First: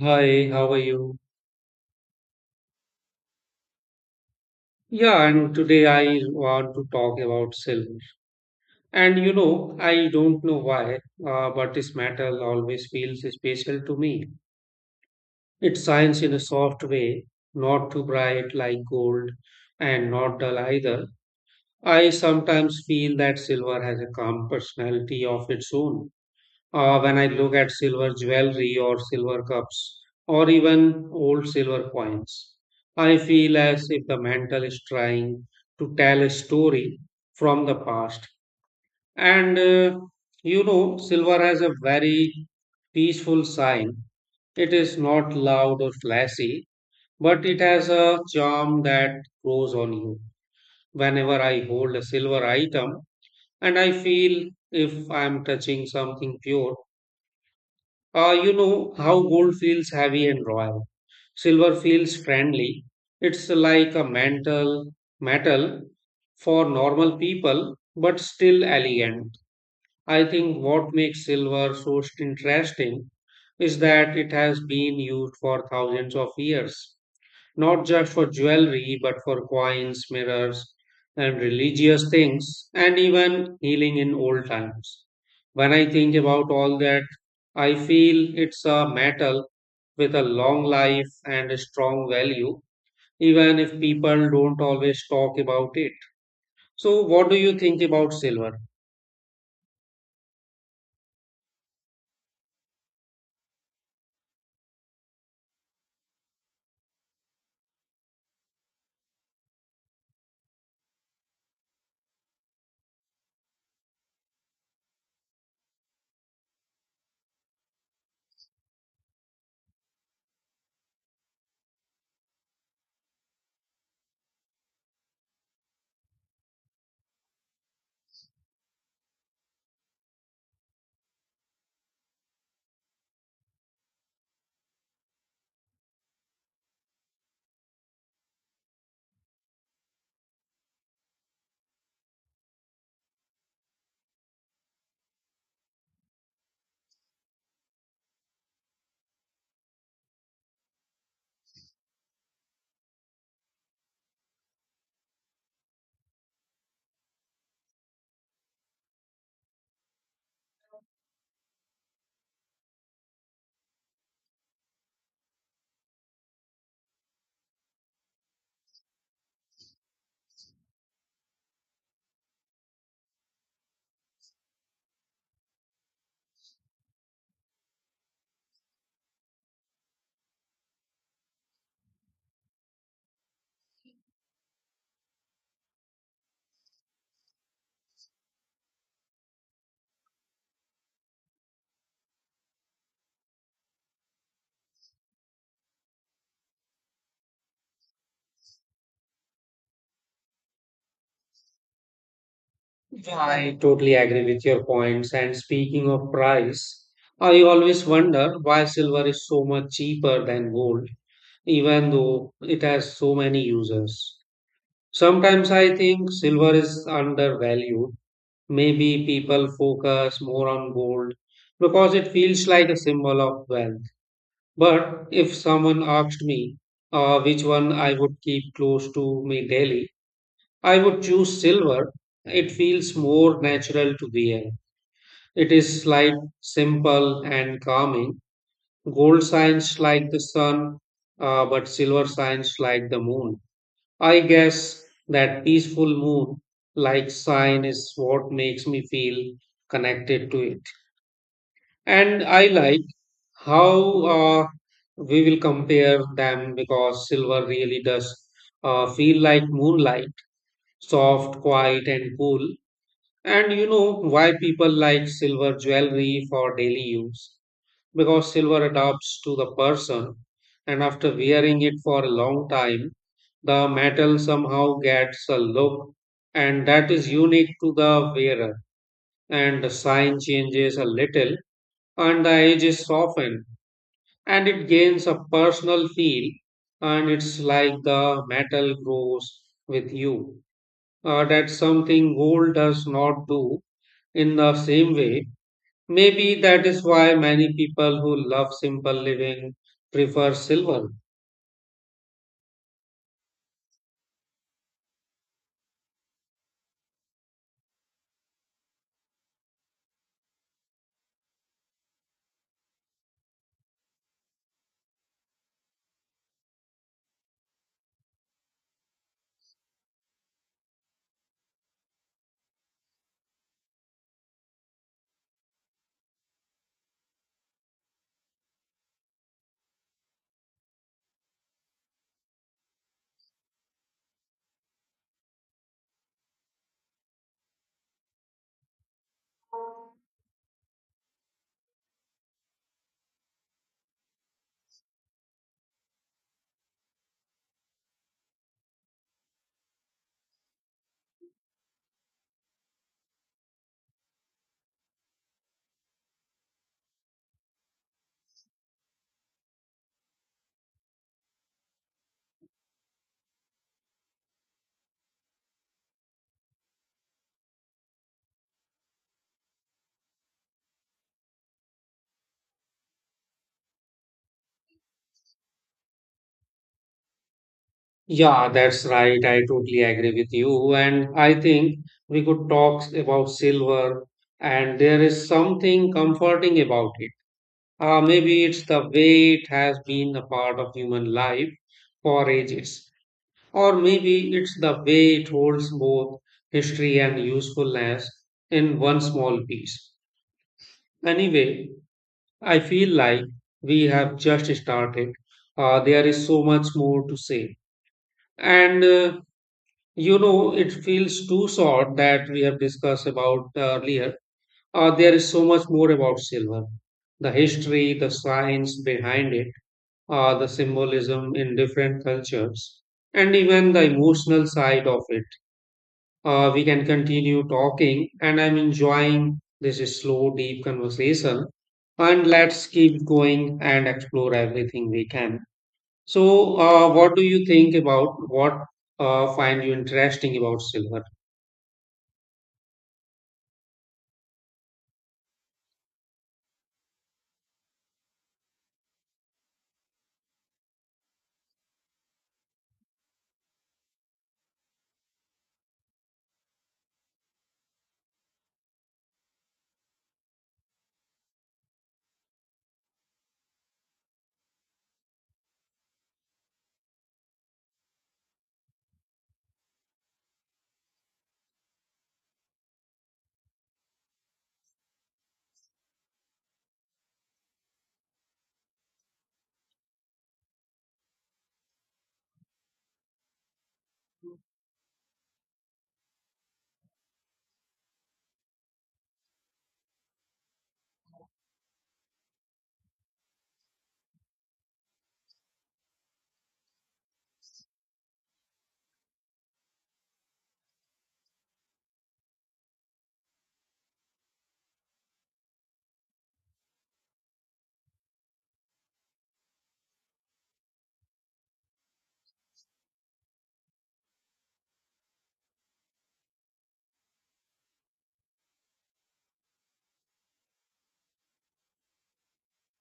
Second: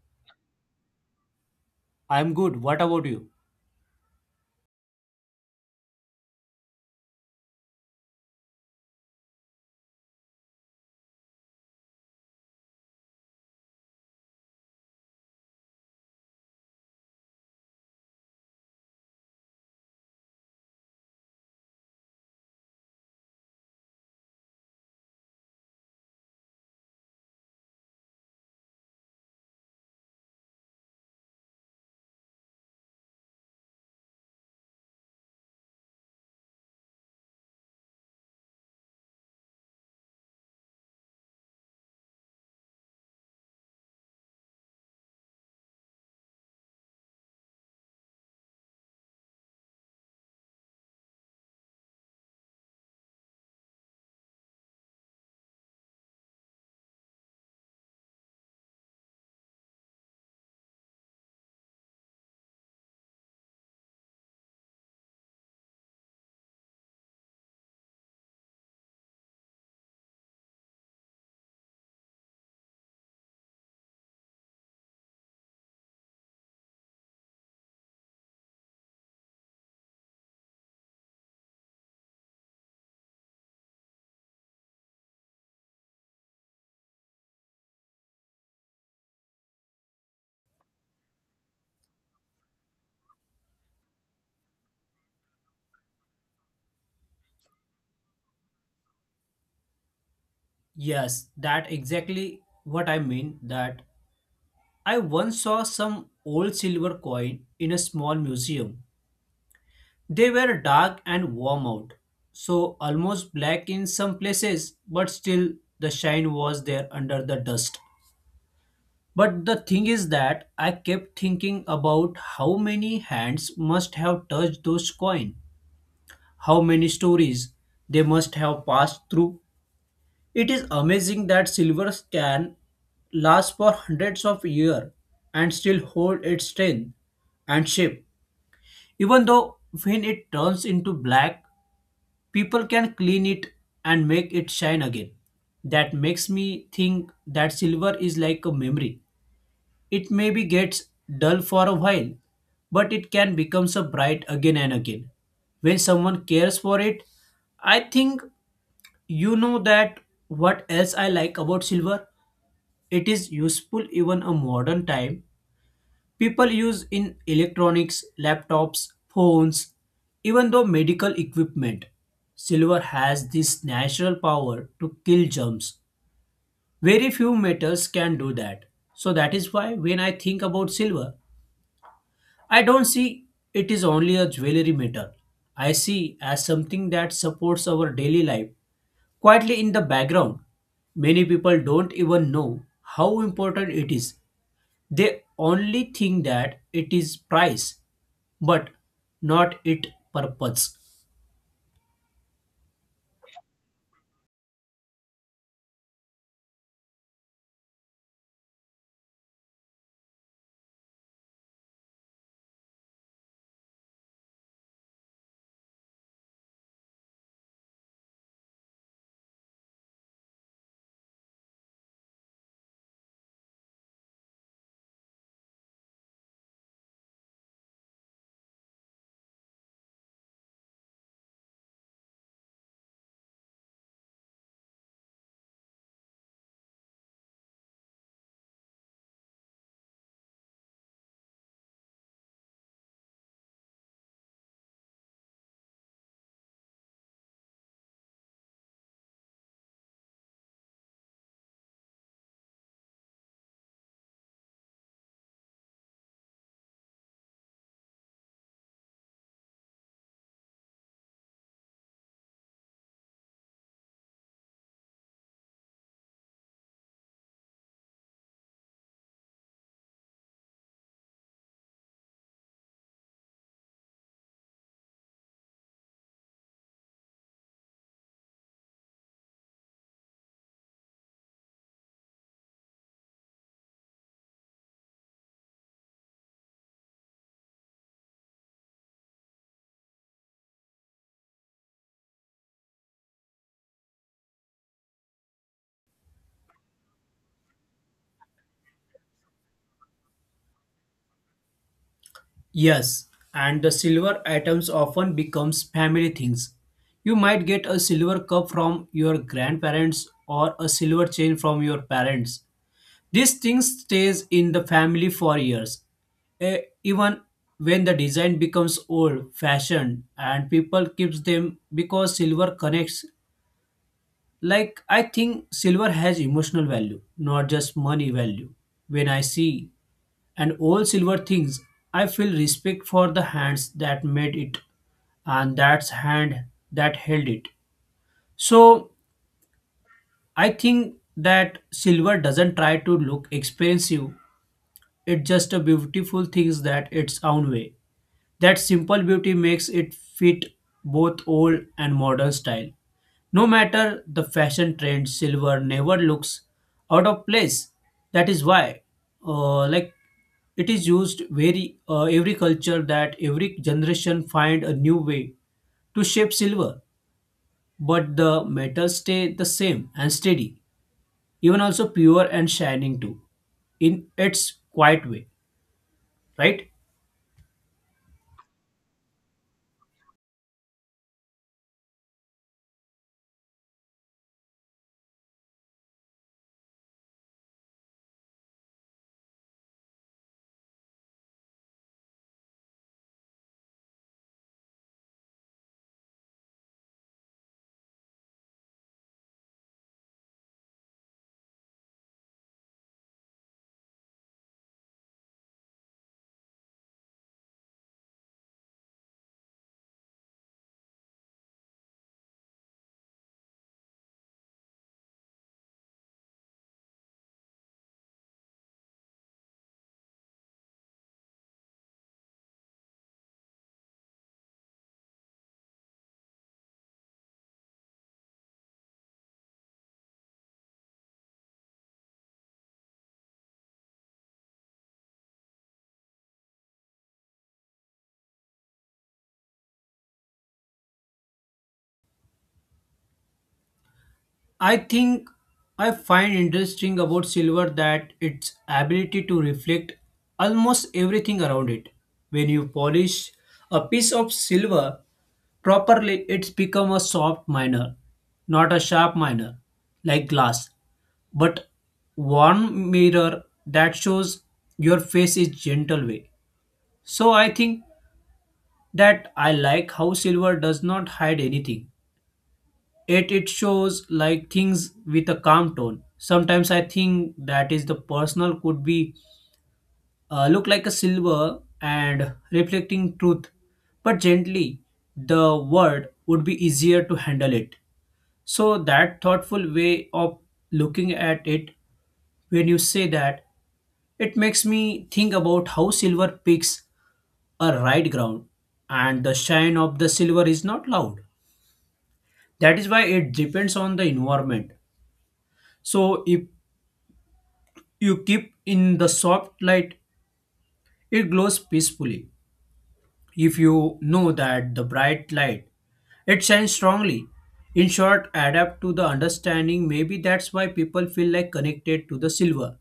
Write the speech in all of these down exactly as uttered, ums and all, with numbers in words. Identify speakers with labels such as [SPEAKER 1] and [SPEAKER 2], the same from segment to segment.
[SPEAKER 1] Hi, how are you?
[SPEAKER 2] I'm good. What about you?
[SPEAKER 1] Yeah, and today I want to talk about silver. And you know, I don't know why, uh, but this metal always feels special to me. It shines in a soft way, not too bright like gold, and not dull either. I sometimes feel that silver has a calm personality of its own. Uh, when I look at silver jewelry or silver cups or even old silver coins. I feel as if the mantle is trying to tell a story from the past. And uh, you know, silver has a very peaceful sign. It is not loud or flashy, but it has a charm that grows on you. Whenever I hold a silver item, and I feel if I am touching something pure. Uh, you know how gold feels heavy and royal. Silver feels friendly. It's like a mantle metal for normal people, but still elegant. I think what makes silver so interesting is that it has been used for thousands of years, not just for jewelry, but for coins, mirrors, and religious things, and even healing in old times. When I think about all that, I feel it's a metal with a long life and a strong value, even if people don't always talk about it. So, what do you think about silver?
[SPEAKER 2] Yes, that exactly what I mean that I once saw some old silver coin in a small museum. They were dark and warm out, so almost black in some places, but still the shine was there under the dust. But the thing is that I kept thinking about how many hands must have touched those coin, how many stories they must have passed through. It is amazing that silver can last for hundreds of years and still hold its strength and shape. Even though when it turns into black, people can clean it and make it shine again. That makes me think that silver is like a memory. It maybe gets dull for a while, but it can become so bright again and again. When someone cares for it, I think you know that what else I like about silver? It is useful even a modern time. People use in electronics, laptops, phones, even though medical equipment. Silver has this natural power to kill germs. Very few metals can do that. So that is why when I think about silver, I don't see it is only a jewelry metal. I see as something that supports our daily life quietly in the background. Many people don't even know how important it is. They only think that it is price, but not its purpose.
[SPEAKER 1] Yeah, I totally agree with your points. And speaking of price, I always wonder why silver is so much cheaper than gold even though it has so many uses. Sometimes I think silver is undervalued. Maybe people focus more on gold because it feels like a symbol of wealth. But if someone asked me uh, which one I would keep close to me daily, I would choose silver. It feels more natural to wear. It is light, simple, and calming. Gold shines like the sun, uh, but silver shines like the moon. I guess that peaceful mood, like sign, is what makes me feel connected to it. And I like how uh, we will compare them because silver really does uh, feel like moonlight, soft, quiet, and cool. And you know why people like silver jewelry for daily use? Because silver adapts to the person, and after wearing it for a long time, the metal somehow gets a look, and that is unique to the wearer, and the shine changes a little, and the edge is softened, and it gains a personal feel, and it's like the metal grows with you. Uh, that's something gold does not do in the same way. Maybe that is why many people who love simple living prefer silver.
[SPEAKER 2] Yes, and the silver items often becomes family things. You might get a silver cup from your grandparents or a silver chain from your parents. These things stays in the family for years. Eh, even when the design becomes old fashioned and people keeps them because silver connects. Like, I think silver has emotional value, not just money value. When I see an old silver things, I feel respect for the hands that made it and that's hand that held it. So I think that silver doesn't try to look expensive. It's just a beautiful things that its own way. That simple beauty makes it fit both old and modern style. No matter the fashion trend, silver never looks out of place. That is why, uh, like, it is used very uh, every culture that every generation find a new way to shape silver, but the metals stay the same and steady, even also pure and shining too, in its quiet way, right?
[SPEAKER 1] Yeah, that's right. I totally agree with you. And I think we could talk about silver, and there is something comforting about it. Uh, maybe it's the way it has been a part of human life for ages, or maybe it's the way it holds both history and usefulness in one small piece. Anyway, I feel like we have just started. Uh, there is so much more to say. And uh, you know, it feels too short that we have discussed about earlier. Uh, there is so much more about silver, the history, the science behind it, uh, the symbolism in different cultures, and even the emotional side of it. Uh, we can continue talking, and I'm enjoying this slow, deep conversation. And let's keep going and explore everything we can. So, uh, what do you think about what uh, find you interesting about silver?
[SPEAKER 2] I think I find interesting about silver that its ability to reflect almost everything around it. When you polish a piece of silver properly, it's become a soft miner, not a sharp miner like glass, but one mirror that shows your face is gentle way. So I think that I like how silver does not hide anything. It it shows like things with a calm tone. Sometimes I think that is the personal could be uh, look like a silver and reflecting truth, but gently the word would be easier to handle it. So that thoughtful way of looking at it when you say that it makes me think about how silver picks a right ground and the shine of the silver is not loud. That is why it depends on the environment. So if you keep in the soft light, it glows peacefully. If you know that the bright light, it shines strongly. In short, adapt to the understanding. Maybe that's why people feel like connected to the silver.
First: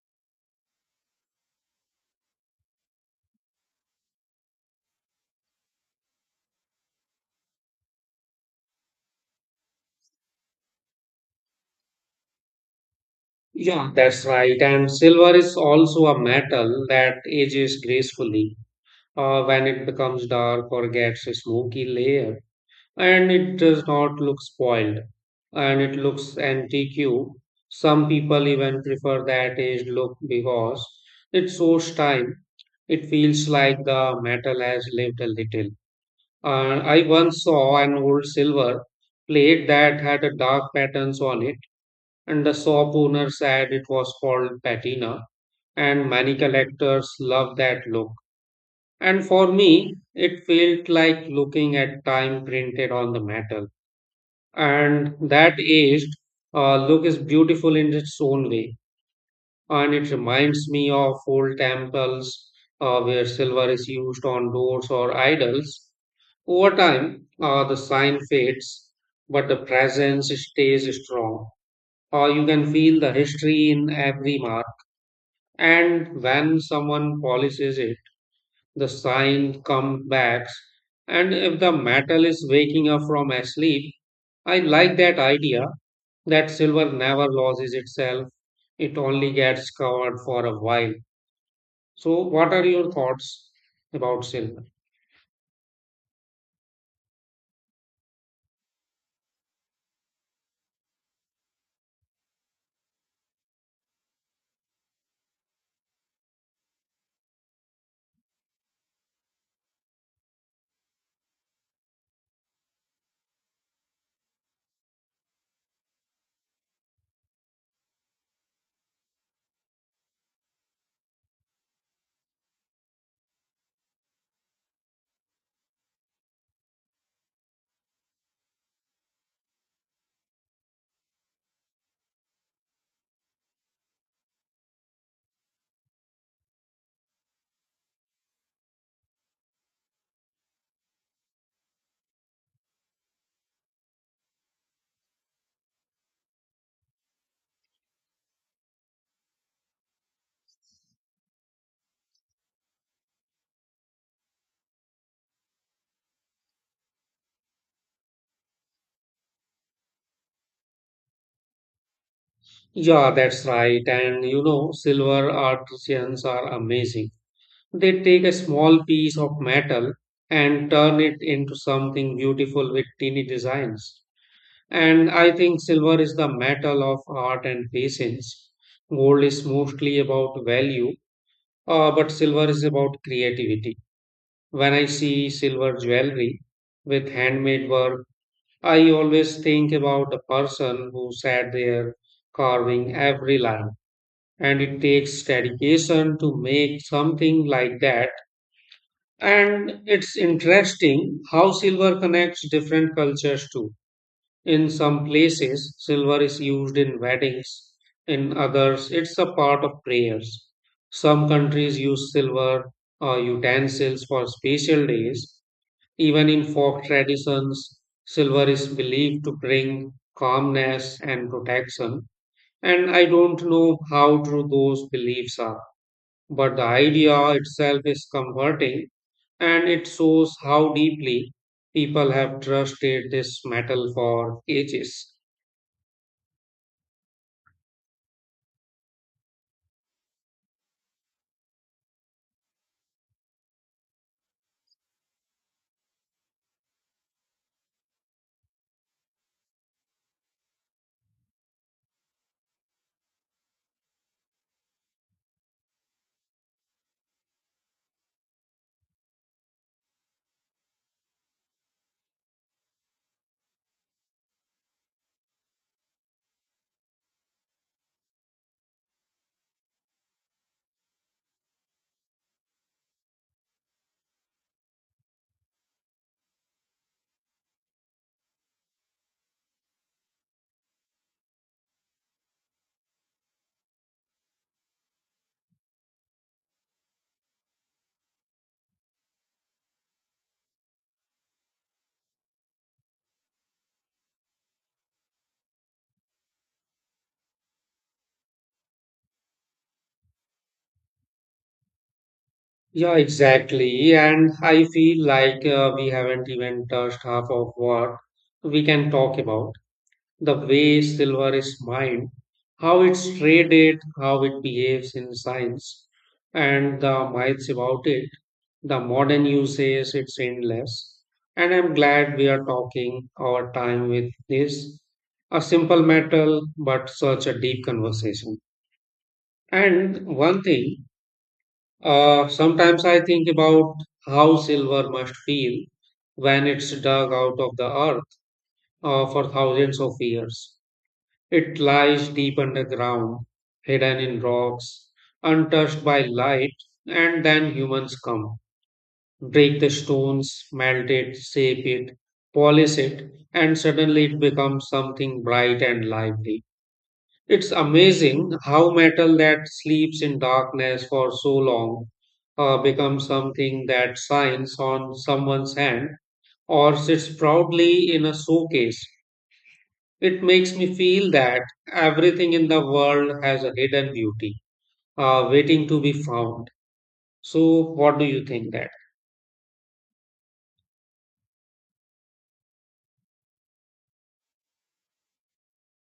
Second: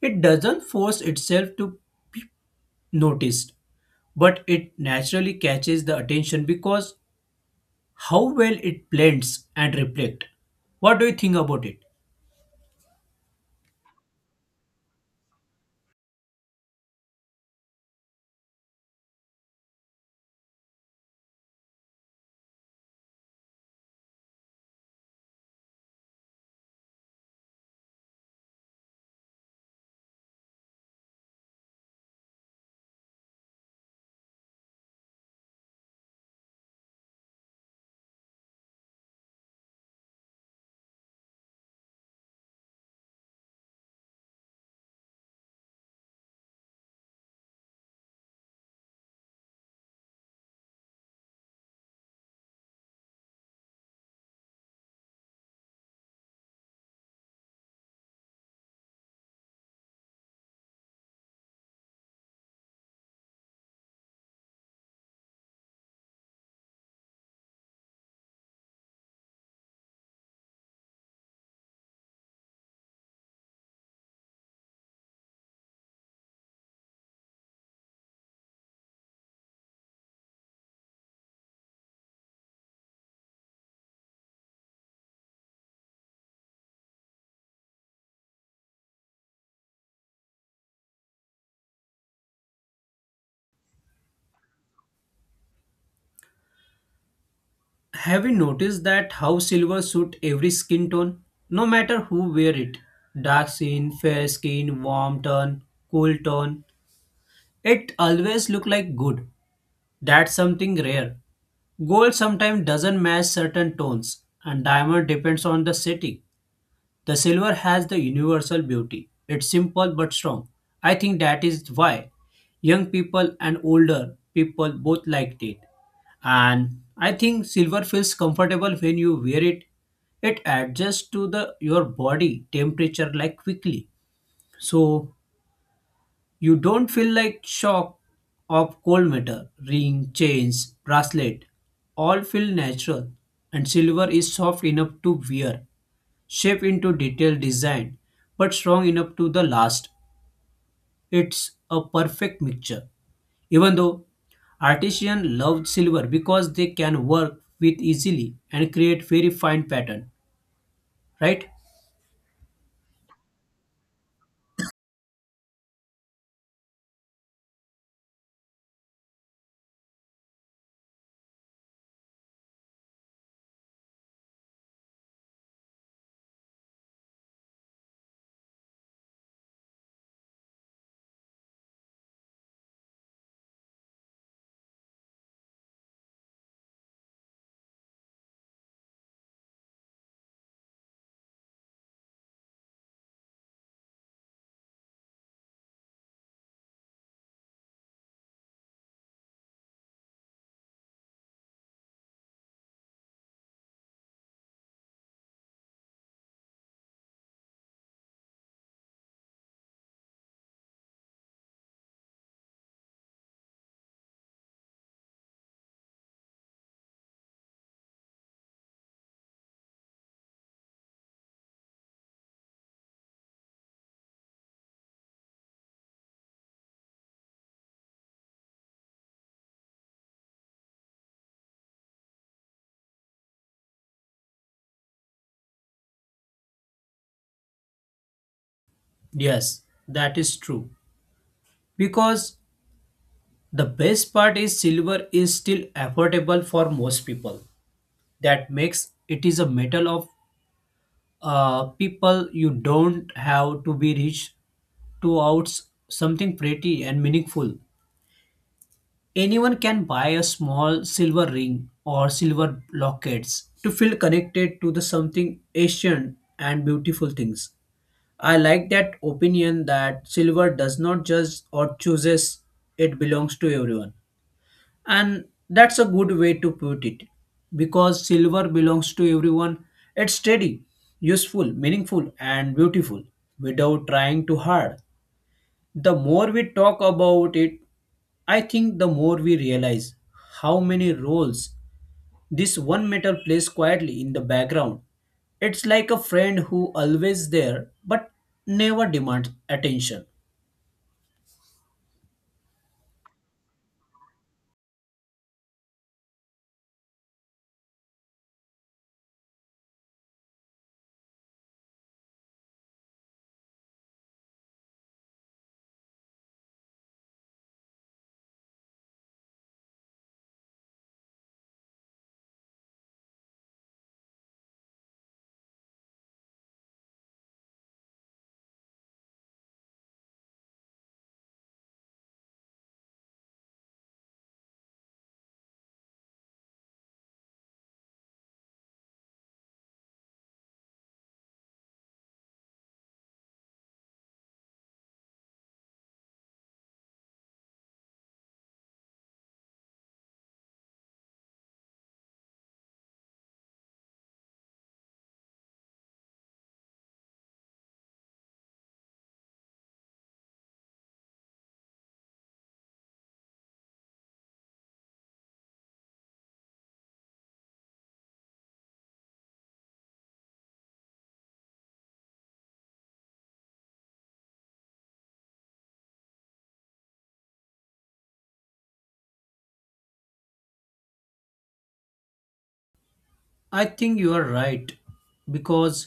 [SPEAKER 2] It doesn't force itself to be noticed, but it naturally catches the attention because how well it blends and reflects. What do you think about it?
[SPEAKER 1] Yeah, that's right. And silver is also a metal that ages gracefully. Uh, when it becomes dark or gets a smoky layer, and it does not look spoiled, and it looks antique. Some people even prefer that aged look because it shows time. It feels like the metal has lived a little. Uh, I once saw an old silver plate that had a dark patterns on it, and the shop owner said it was called patina, and many collectors love that look. And for me, it felt like looking at time printed on the metal, and that aged uh, look is beautiful in its own way, and it reminds me of old temples, uh, where silver is used on doors or idols. Over time, uh, the sign fades, but the presence stays strong. Uh, you can feel the history in every mark, and when someone polishes it, the sign comes back, and if the metal is waking up from a sleep. I like that idea, that silver never loses itself, it only gets covered for a while. So what are your thoughts about silver?
[SPEAKER 2] Have you noticed that how silver suits every skin tone, no matter who wear it? Dark skin, fair skin, warm tone, cool tone. It always look like good. That's something rare. Gold sometimes doesn't match certain tones, and diamond depends on the setting. The silver has the universal beauty. It's simple but strong. I think that is why young people and older people both liked it. And I think silver feels comfortable when you wear it. It adjusts to the your body temperature like quickly. So you don't feel like shock of cold metal, ring, chains, bracelet. All feel natural and silver is soft enough to wear. Shape into detailed design, but strong enough to the last. It's a perfect mixture. Even though artisans love silver because they can work with easily and create very fine pattern, right?
[SPEAKER 1] Yeah, that's right, and you know silver artisans are amazing. They take a small piece of metal and turn it into something beautiful with teeny designs. And I think silver is the metal of art and patience. Gold is mostly about value, uh, but silver is about creativity. When I see silver jewelry with handmade work, I always think about the person who sat there carving every line. And it takes dedication to make something like that. And it's interesting how silver connects different cultures too. In some places, silver is used in weddings, in others, it's a part of prayers. Some countries use silver uh, utensils for special days. Even in folk traditions, silver is believed to bring calmness and protection. And I don't know how true those beliefs are, but the idea itself is comforting, and it shows how deeply people have trusted this metal for ages.
[SPEAKER 2] Yes, that is true. Because the best part is silver is still affordable for most people. That makes it is a metal of uh, people you don't have to be rich to out something pretty and meaningful. Anyone can buy a small silver ring or silver lockets to feel connected to the something ancient and beautiful things. I like that opinion that silver does not judge or chooses, it belongs to everyone. And that's a good way to put it because silver belongs to everyone. It's steady, useful, meaningful, and beautiful without trying too hard. The more we talk about it, I think the more we realize how many roles this one metal plays quietly in the background, it's like a friend who always there but never demands attention.
[SPEAKER 1] Yeah, exactly. And I feel like uh, we haven't even touched half of what we can talk about. The way silver is mined, how it's traded, how it behaves in science, and the myths about it, the modern uses, it's endless. And I'm glad we are talking our time with this. A simple metal, but such a deep conversation. And one thing, uh, sometimes I think about how silver must feel when it's dug out of the earth. Uh, for thousands of years it lies deep underground, hidden in rocks, untouched by light, and then humans come, break the stones, melt it, shape it, polish it, and suddenly it becomes something bright and lively. It's amazing how metal that sleeps in darkness for so long uh, becomes something that shines on someone's hand or sits proudly in a showcase. It makes me feel that everything in the world has a hidden beauty uh, waiting to be found. So, what do you think that?
[SPEAKER 2] I think you are right because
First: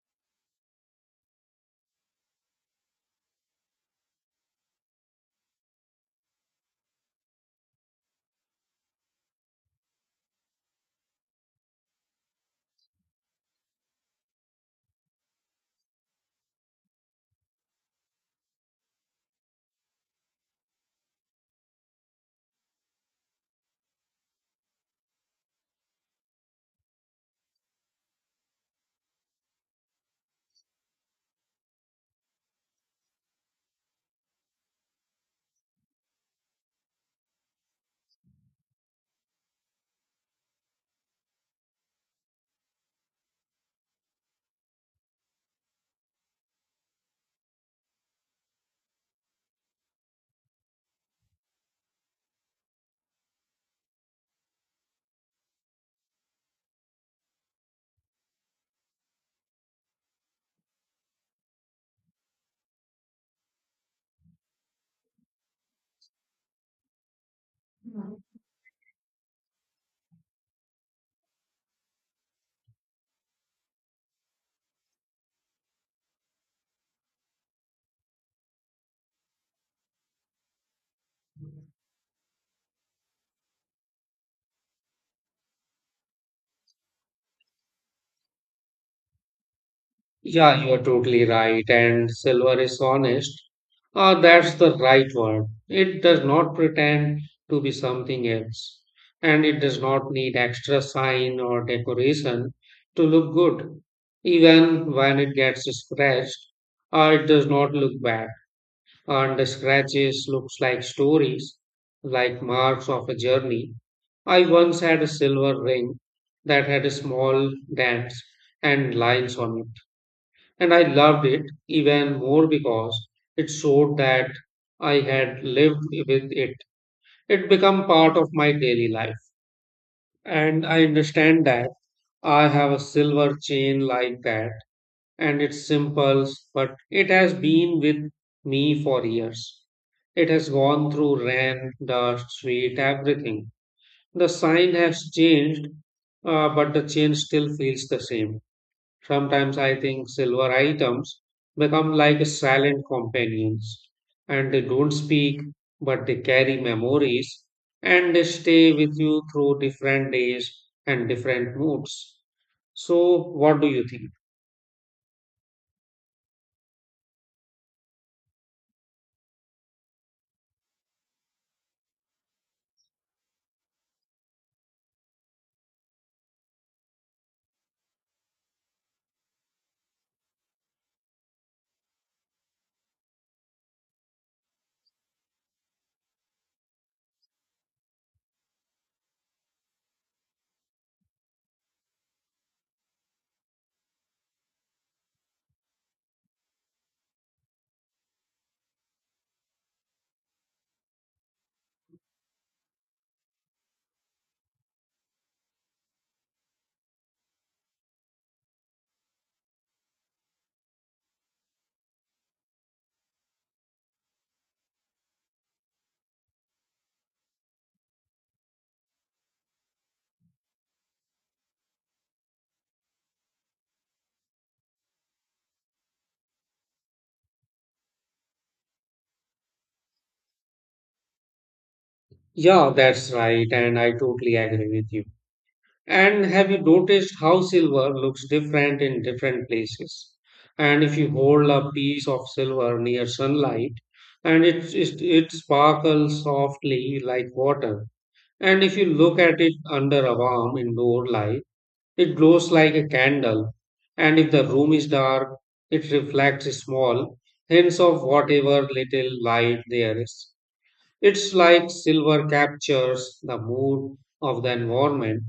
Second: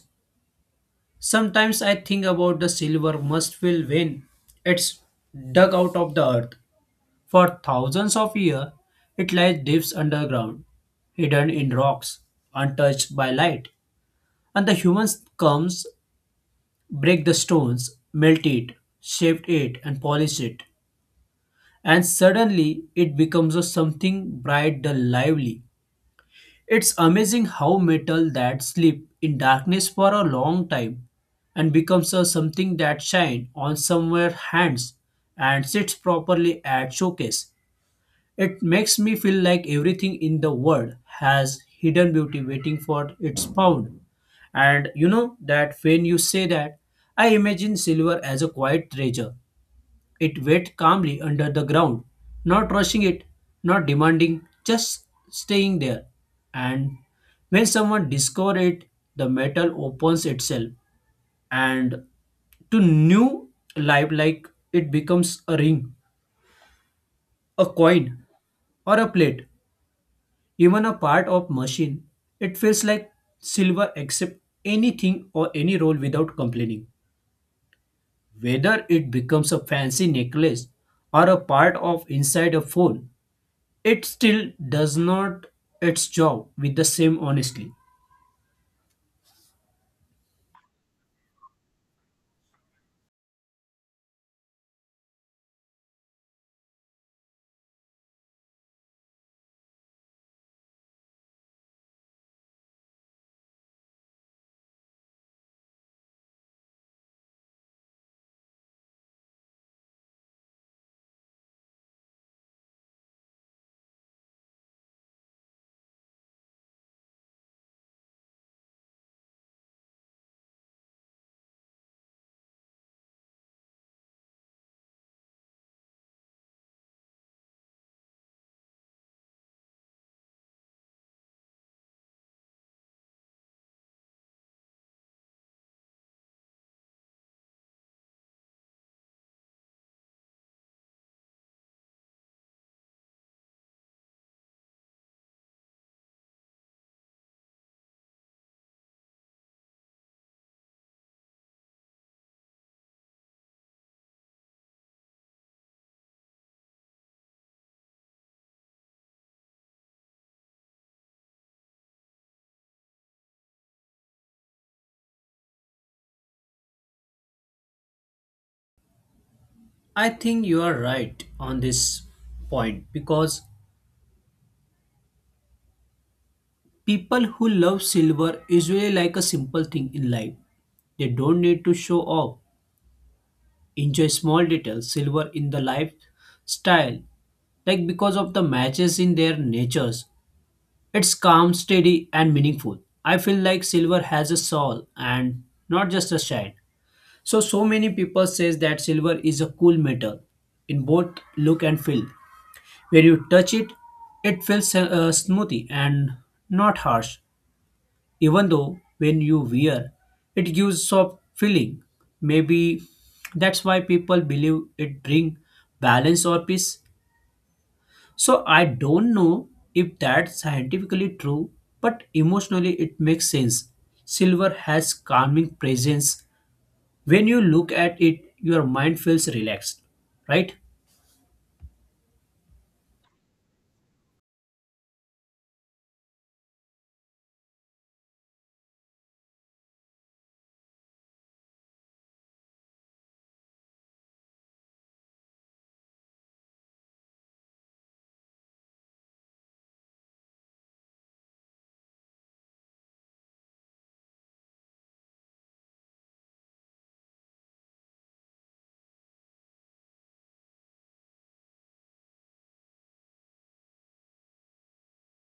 [SPEAKER 2] sometimes I think about the silver must feel when it's dug out of the earth. For thousands of years, it lies deep underground, hidden in rocks, untouched by light. And the humans comes break the stones, melt it, shape it, and polish it. And suddenly it becomes a something bright and lively. It's amazing how metal that sleep in darkness for a long time and becomes a something that shine on somewhere hands and sits properly at showcase. It makes me feel like everything in the world has hidden beauty waiting for its pound. And you know that when you say that, I imagine silver as a quiet treasure. It wait calmly under the ground, not rushing it, not demanding, just staying there. And when someone discovers it, the metal opens itself and to new life like it becomes a ring, a coin, or a plate, even a part of machine. It feels like silver accept anything or any role without complaining, whether it becomes a fancy necklace or a part of inside a phone. It still does not its job with the same honesty.
[SPEAKER 1] Yeah, you are totally right, and silver is honest. Uh, that's the right word. It does not pretend to be something else, and it does not need extra shine or decoration to look good. Even when it gets scratched, uh, it does not look bad. And the scratches looks like stories, like marks of a journey. I once had a silver ring that had small dents and lines on it, and I loved it even more because it showed that I had lived with it. It became part of my daily life, and I understand that I have a silver chain like that, and it's simple, but it has been with me for years. It has gone through rain, dust, sweet, everything. The sign has changed, uh, but the change still feels the same. Sometimes I think silver items become like silent companions, and they don't speak, but they carry memories, and they stay with you through different days and different moods. So, what do you think?
[SPEAKER 2] I think you are right on this point because people who love silver usually like a simple thing in life. They don't need to show off, enjoy small details silver in the lifestyle, like because of the matches in their natures. It's calm, steady, and meaningful. I feel like silver has a soul and not just a shine. So so many people says that silver is a cool metal in both look and feel. When you touch it, it feels uh, smoothy and not harsh. Even though when you wear it gives soft feeling. Maybe that's why people believe it bring balance or peace. So I don't know if that's scientifically true, but emotionally it makes sense. Silver has calming presence. When you look at it your mind feels relaxed, right?
[SPEAKER 1] Yeah, that's right, and I totally agree with you. And have you noticed how silver looks different in different places? And if you hold a piece of silver near sunlight, and it, it, it sparkles softly like water. And if you look at it under a warm indoor light, it glows like a candle. And if the room is dark, it reflects small hints of whatever little light there is. It's like silver captures the mood of the environment,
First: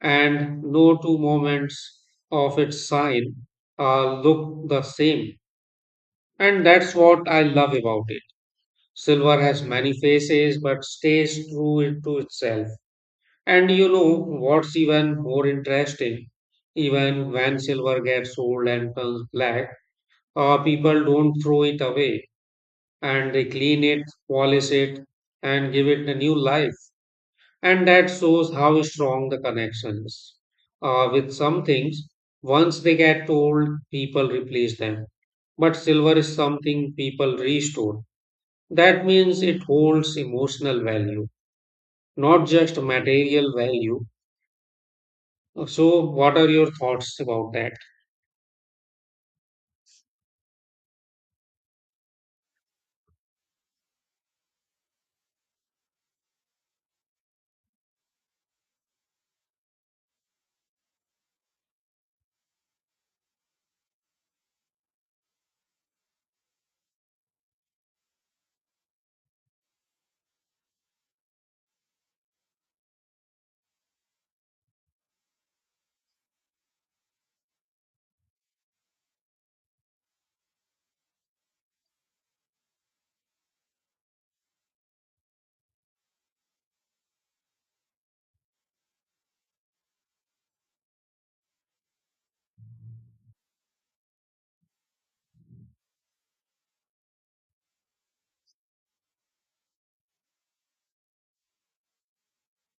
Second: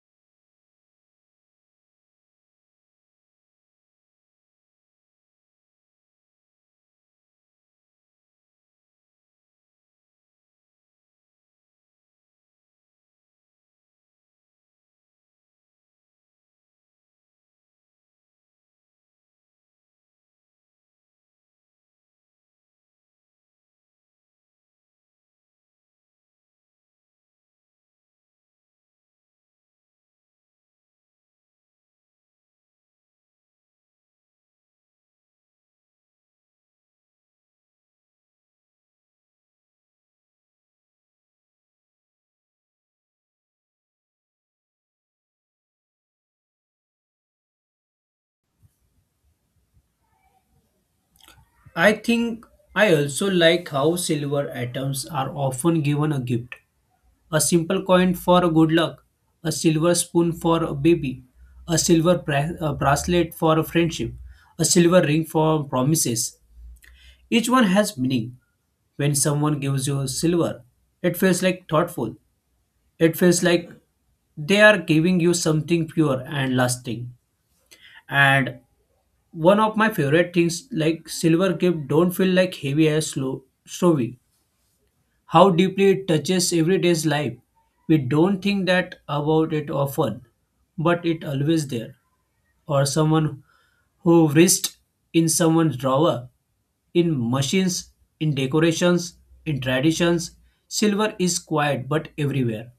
[SPEAKER 1] and no two moments of its sign uh, look the same. And that's what I love about it. Silver has many faces but stays true to itself. And you know what's even more interesting? Even when silver gets old and turns black, uh, people don't throw it away, and they clean it, polish it, and give it a new life. And that shows how strong the connections are with some things. Once they get old, people replace them. But silver is something people restore. That means it holds emotional value, not just material value. So, what are your thoughts about that?
[SPEAKER 2] I think I also like how silver atoms are often given a gift, a simple coin for good luck, a silver spoon for a baby, a silver bra- a bracelet for a friendship, a silver ring for promises. Each one has meaning. When someone gives you silver, it feels like thoughtful. It feels like they are giving you something pure and lasting. And one of my favorite things like silver gift don't feel like heavy as slow, showy. How deeply it touches everyday's life. We don't think that about it often, but it always there. Or someone who wrist in someone's drawer, in machines, in decorations, in traditions. Silver is quiet but everywhere.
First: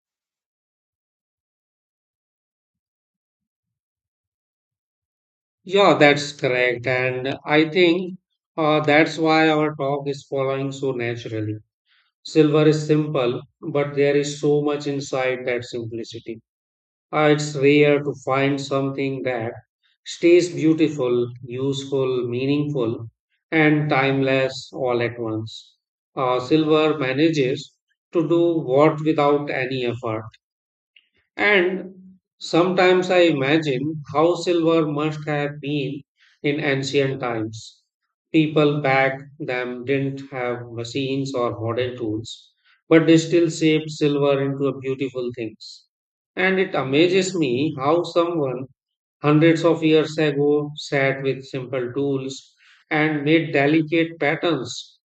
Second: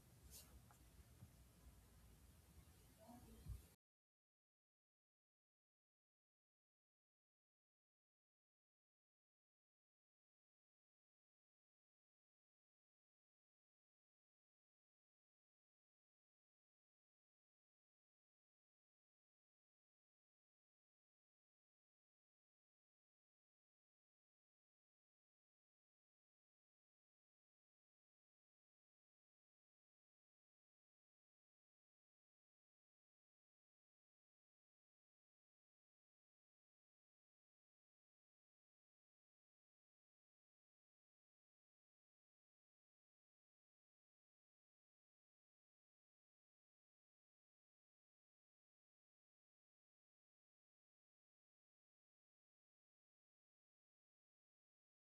[SPEAKER 1] Yeah, that's correct. And I think uh, that's why our talk is following so naturally. Silver is simple, but there is so much inside that simplicity. Uh, it's rare to find something that stays beautiful, useful, meaningful, and timeless all at once. Uh, silver manages to do what without any effort. And sometimes I imagine how silver must have been in ancient times. People back then didn't have machines or modern tools, but they still shaped silver into a beautiful things. And it amazes me how someone hundreds of years ago sat with simple tools and made delicate patterns,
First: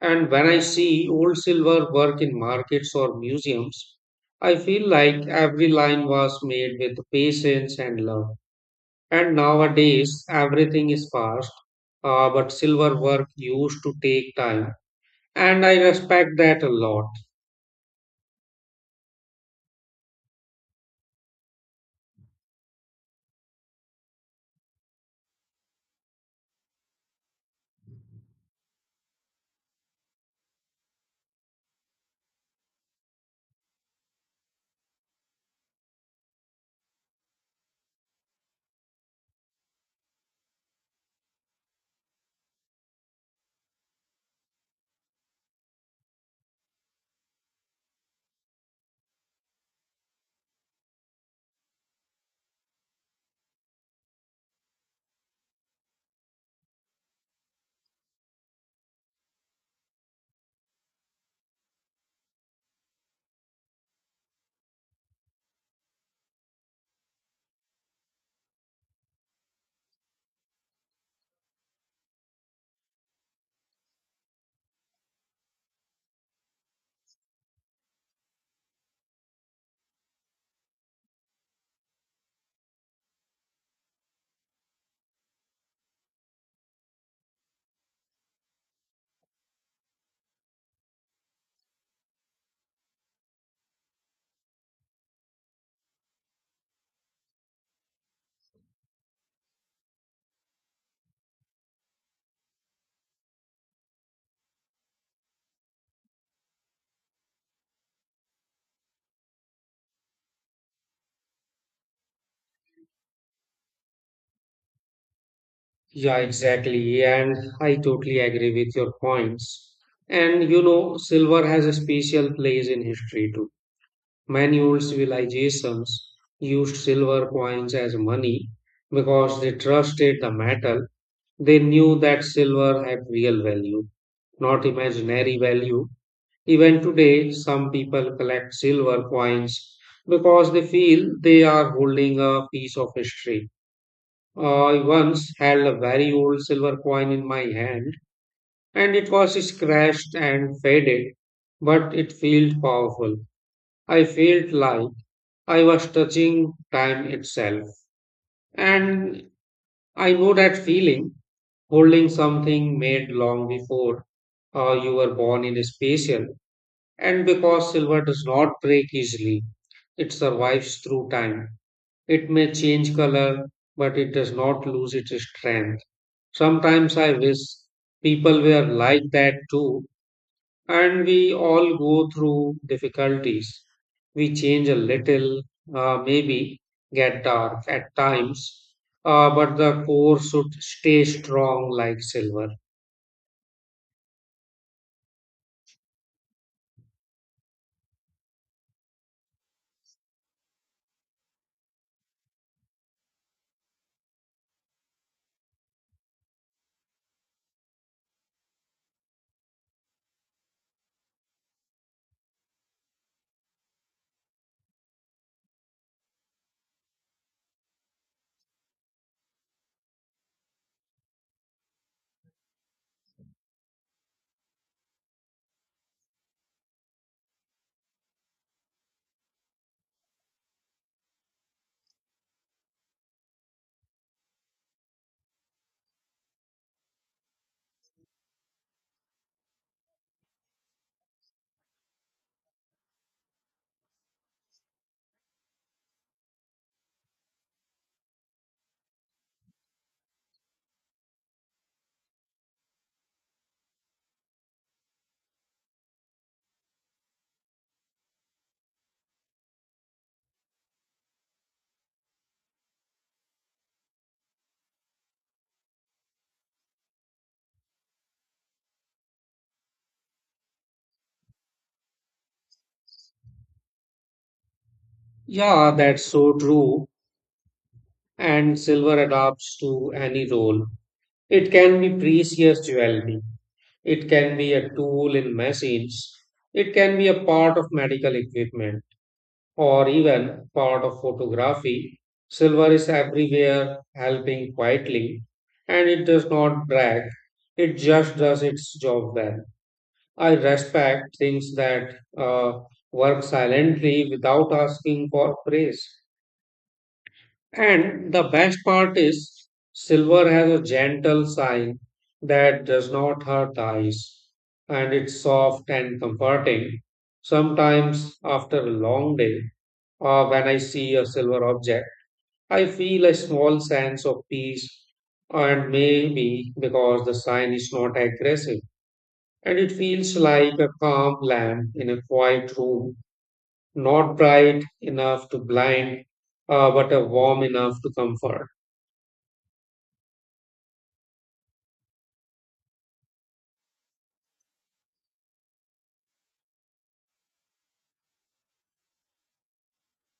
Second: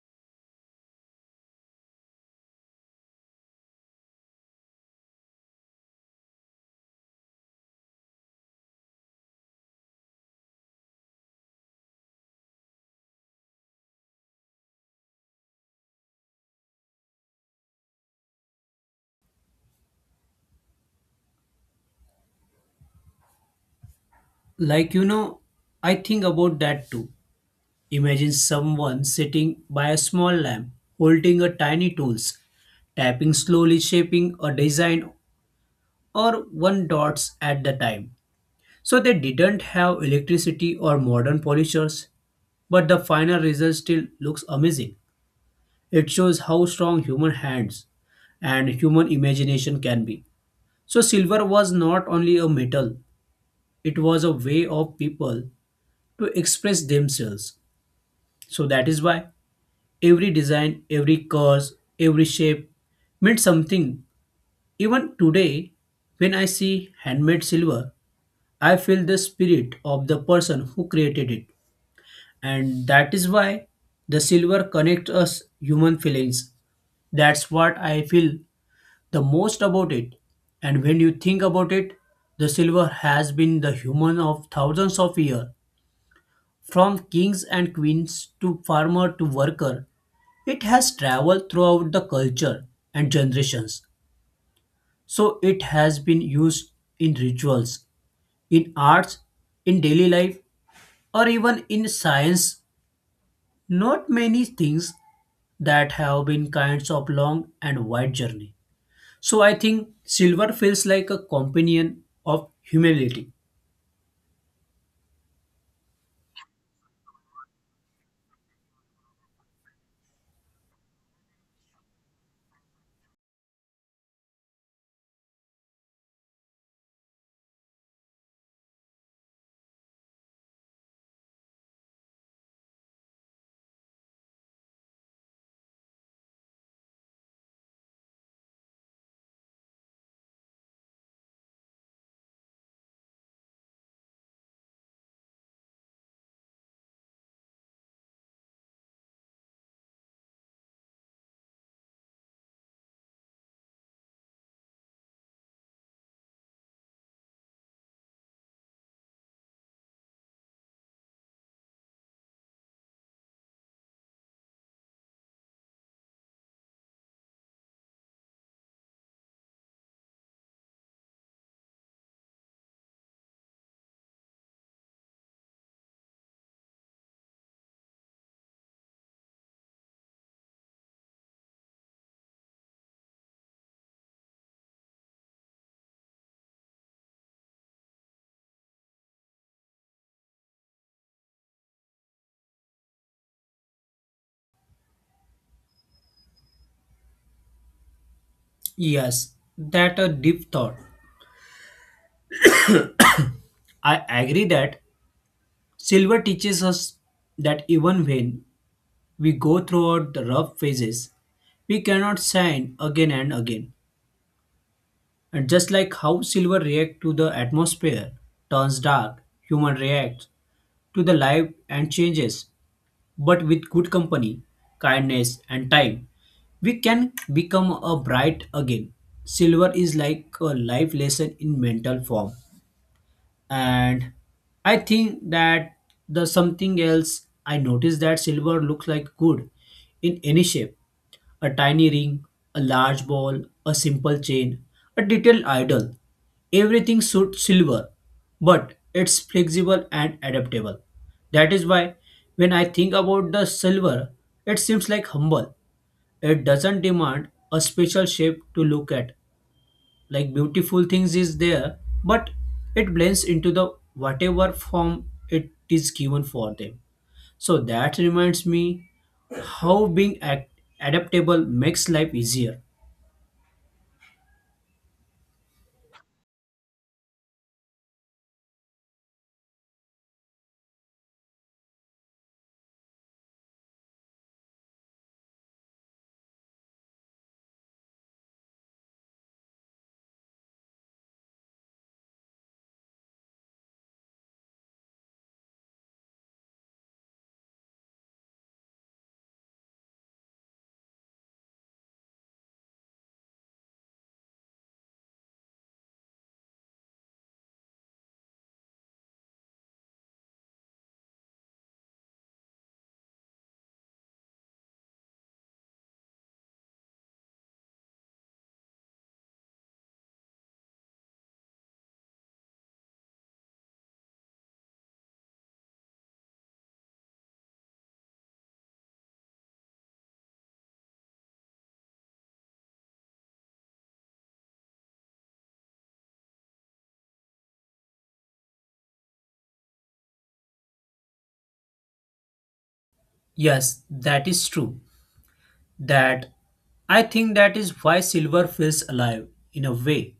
[SPEAKER 1] and when I see old silver work in markets or museums, I feel like every line was made with patience and love. And nowadays, everything is fast, uh, but silver work used to take time. And I respect that a lot.
[SPEAKER 2] Like you know, I think about that too. Imagine someone sitting by a small lamp, holding a tiny tools, tapping slowly, shaping a design or one dots at the time. So they didn't have electricity or modern polishers, but the final result still looks amazing. It shows how strong human hands and human imagination can be. So silver was not only a metal, it was a way of people to express themselves. So that is why every design, every curve, every shape meant something. Even today, when I see handmade silver, I feel the spirit of the person who created it. And that is why the silver connects us human feelings. That's what I feel the most about it. And when you think about it, the silver has been the human of thousands of years, from kings and queens to farmer to worker. It has traveled throughout the culture and generations. So it has been used in rituals, in arts, in daily life, or even in science. Not many things that have been kinds of long and wide journey. So I think silver feels like a companion of humility.
[SPEAKER 1] Yeah, exactly. And I totally agree with your points. And you know, silver has a special place in history too. Manual civilizations used silver coins as money because they trusted the metal. They knew that silver had real value, not imaginary value. Even today, some people collect silver coins because they feel they are holding a piece of history. I once held a very old silver coin in my hand, and it was scratched and faded, but it felt powerful. I felt like I was touching time itself. And I know that feeling, holding something made long before uh, you were born in a special. And because silver does not break easily, it survives through time. It may change color, but it does not lose its strength. Sometimes I wish people were like that too, and we all go through difficulties. We change a little, uh, maybe get dark at times, uh, but the core should stay strong like silver.
[SPEAKER 2] Yes, that a deep thought. I agree that silver teaches us that even when we go throughout the rough phases, we cannot shine again and again. And just like how silver reacts to the atmosphere, turns dark, human reacts to the light and changes. But with good company, kindness, and time, we can become a bright again. Silver is like a life lesson in mental form. And I think that the something else I noticed that silver looks like good in any shape, a tiny ring, a large ball, a simple chain, a detailed idol. Everything suits silver, but it's flexible and adaptable. That is why when I think about the silver, it seems like humble. It doesn't demand a special shape to look at. Like beautiful things is there, but it blends into the whatever form it is given for them. So that reminds me how being act- adaptable makes life easier.
[SPEAKER 1] Yeah, that's so true. And silver adapts to any role. It can be precious jewelry. It can be a tool in machines. It can be a part of medical equipment, or even part of photography. Silver is everywhere, helping quietly, and it does not brag, it just does its job well. I respect things that uh, work silently without asking for praise. And the best part is, silver has a gentle shine that does not hurt eyes, and it's soft and comforting. Sometimes after a long day, uh, when I see a silver object, I feel a small sense of peace, and maybe because the sign is not aggressive, and it feels like a calm lamp in a quiet room, not bright enough to blind, uh, but a warm enough to comfort.
[SPEAKER 2] Yes, that is true. That I think that is why silver feels alive in a way.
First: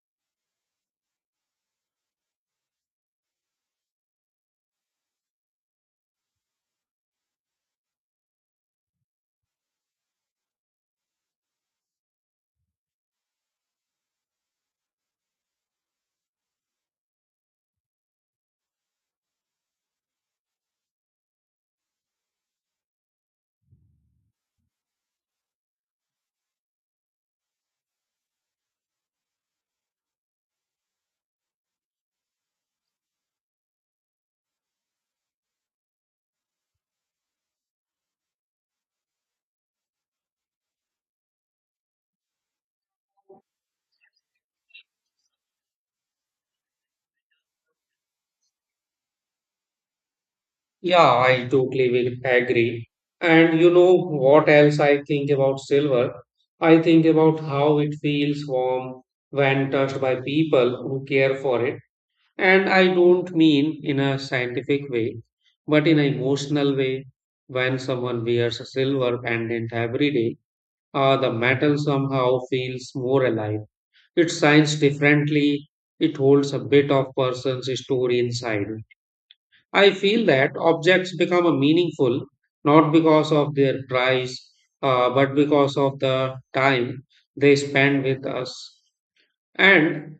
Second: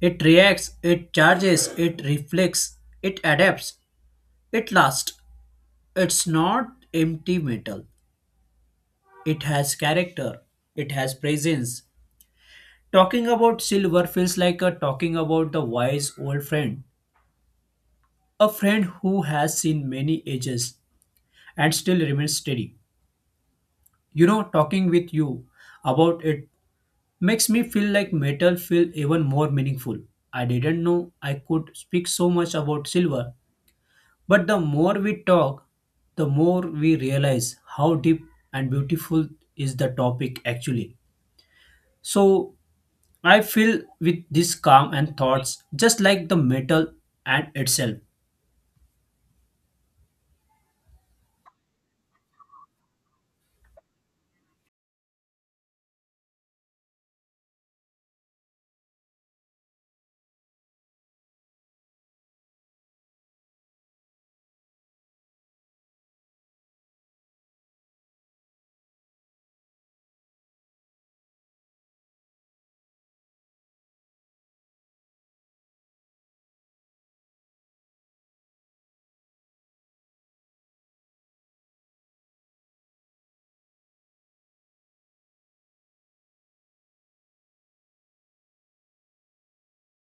[SPEAKER 2] It reacts, it charges, it reflects, it adapts, it lasts. It's not empty metal. It has character, it has presence. Talking about silver feels like a talking about the wise old friend, a friend who has seen many ages and still remains steady. You know, talking with you about it makes me feel like metal feel even more meaningful. I didn't know I could speak so much about silver, but the more we talk, the more we realize how deep and beautiful is the topic actually. So I feel with this calm and thoughts just like the metal and itself.
[SPEAKER 1] Yeah, I totally will agree. And you know what else I think about silver? I think about how it feels warm when touched by people who care for it. And I don't mean in a scientific way, but in an emotional way. When someone wears a silver pendant every day, uh, the metal somehow feels more alive. It shines differently. It holds a bit of person's story inside. I feel that objects become a meaningful not because of their price, uh, but because of the time they spend with us. And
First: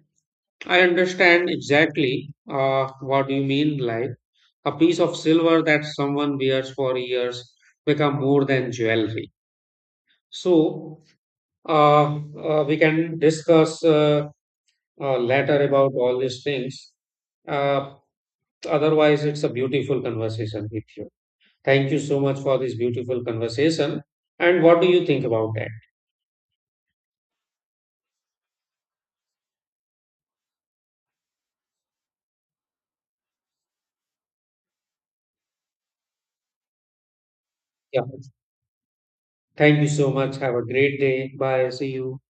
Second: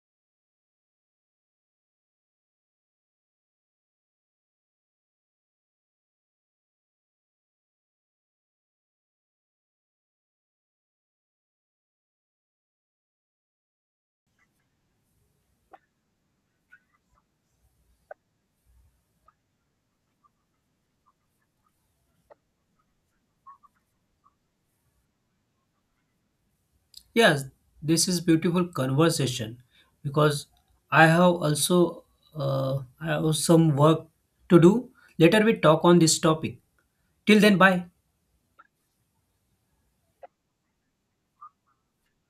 [SPEAKER 1] I understand exactly uh, what you mean. Like a piece of silver that someone wears for years become more than jewelry. So uh, uh, we can discuss uh, uh, later about all these things. Uh, otherwise, it's a beautiful conversation with you. Thank you so much for this beautiful conversation. And what do you think about that?
[SPEAKER 2] Yes, this is beautiful conversation because I have also uh, I have some work to do. Later we talk on this topic. Till then, bye.
[SPEAKER 1] Yeah. Thank you so much. Have a great day. Bye. See you.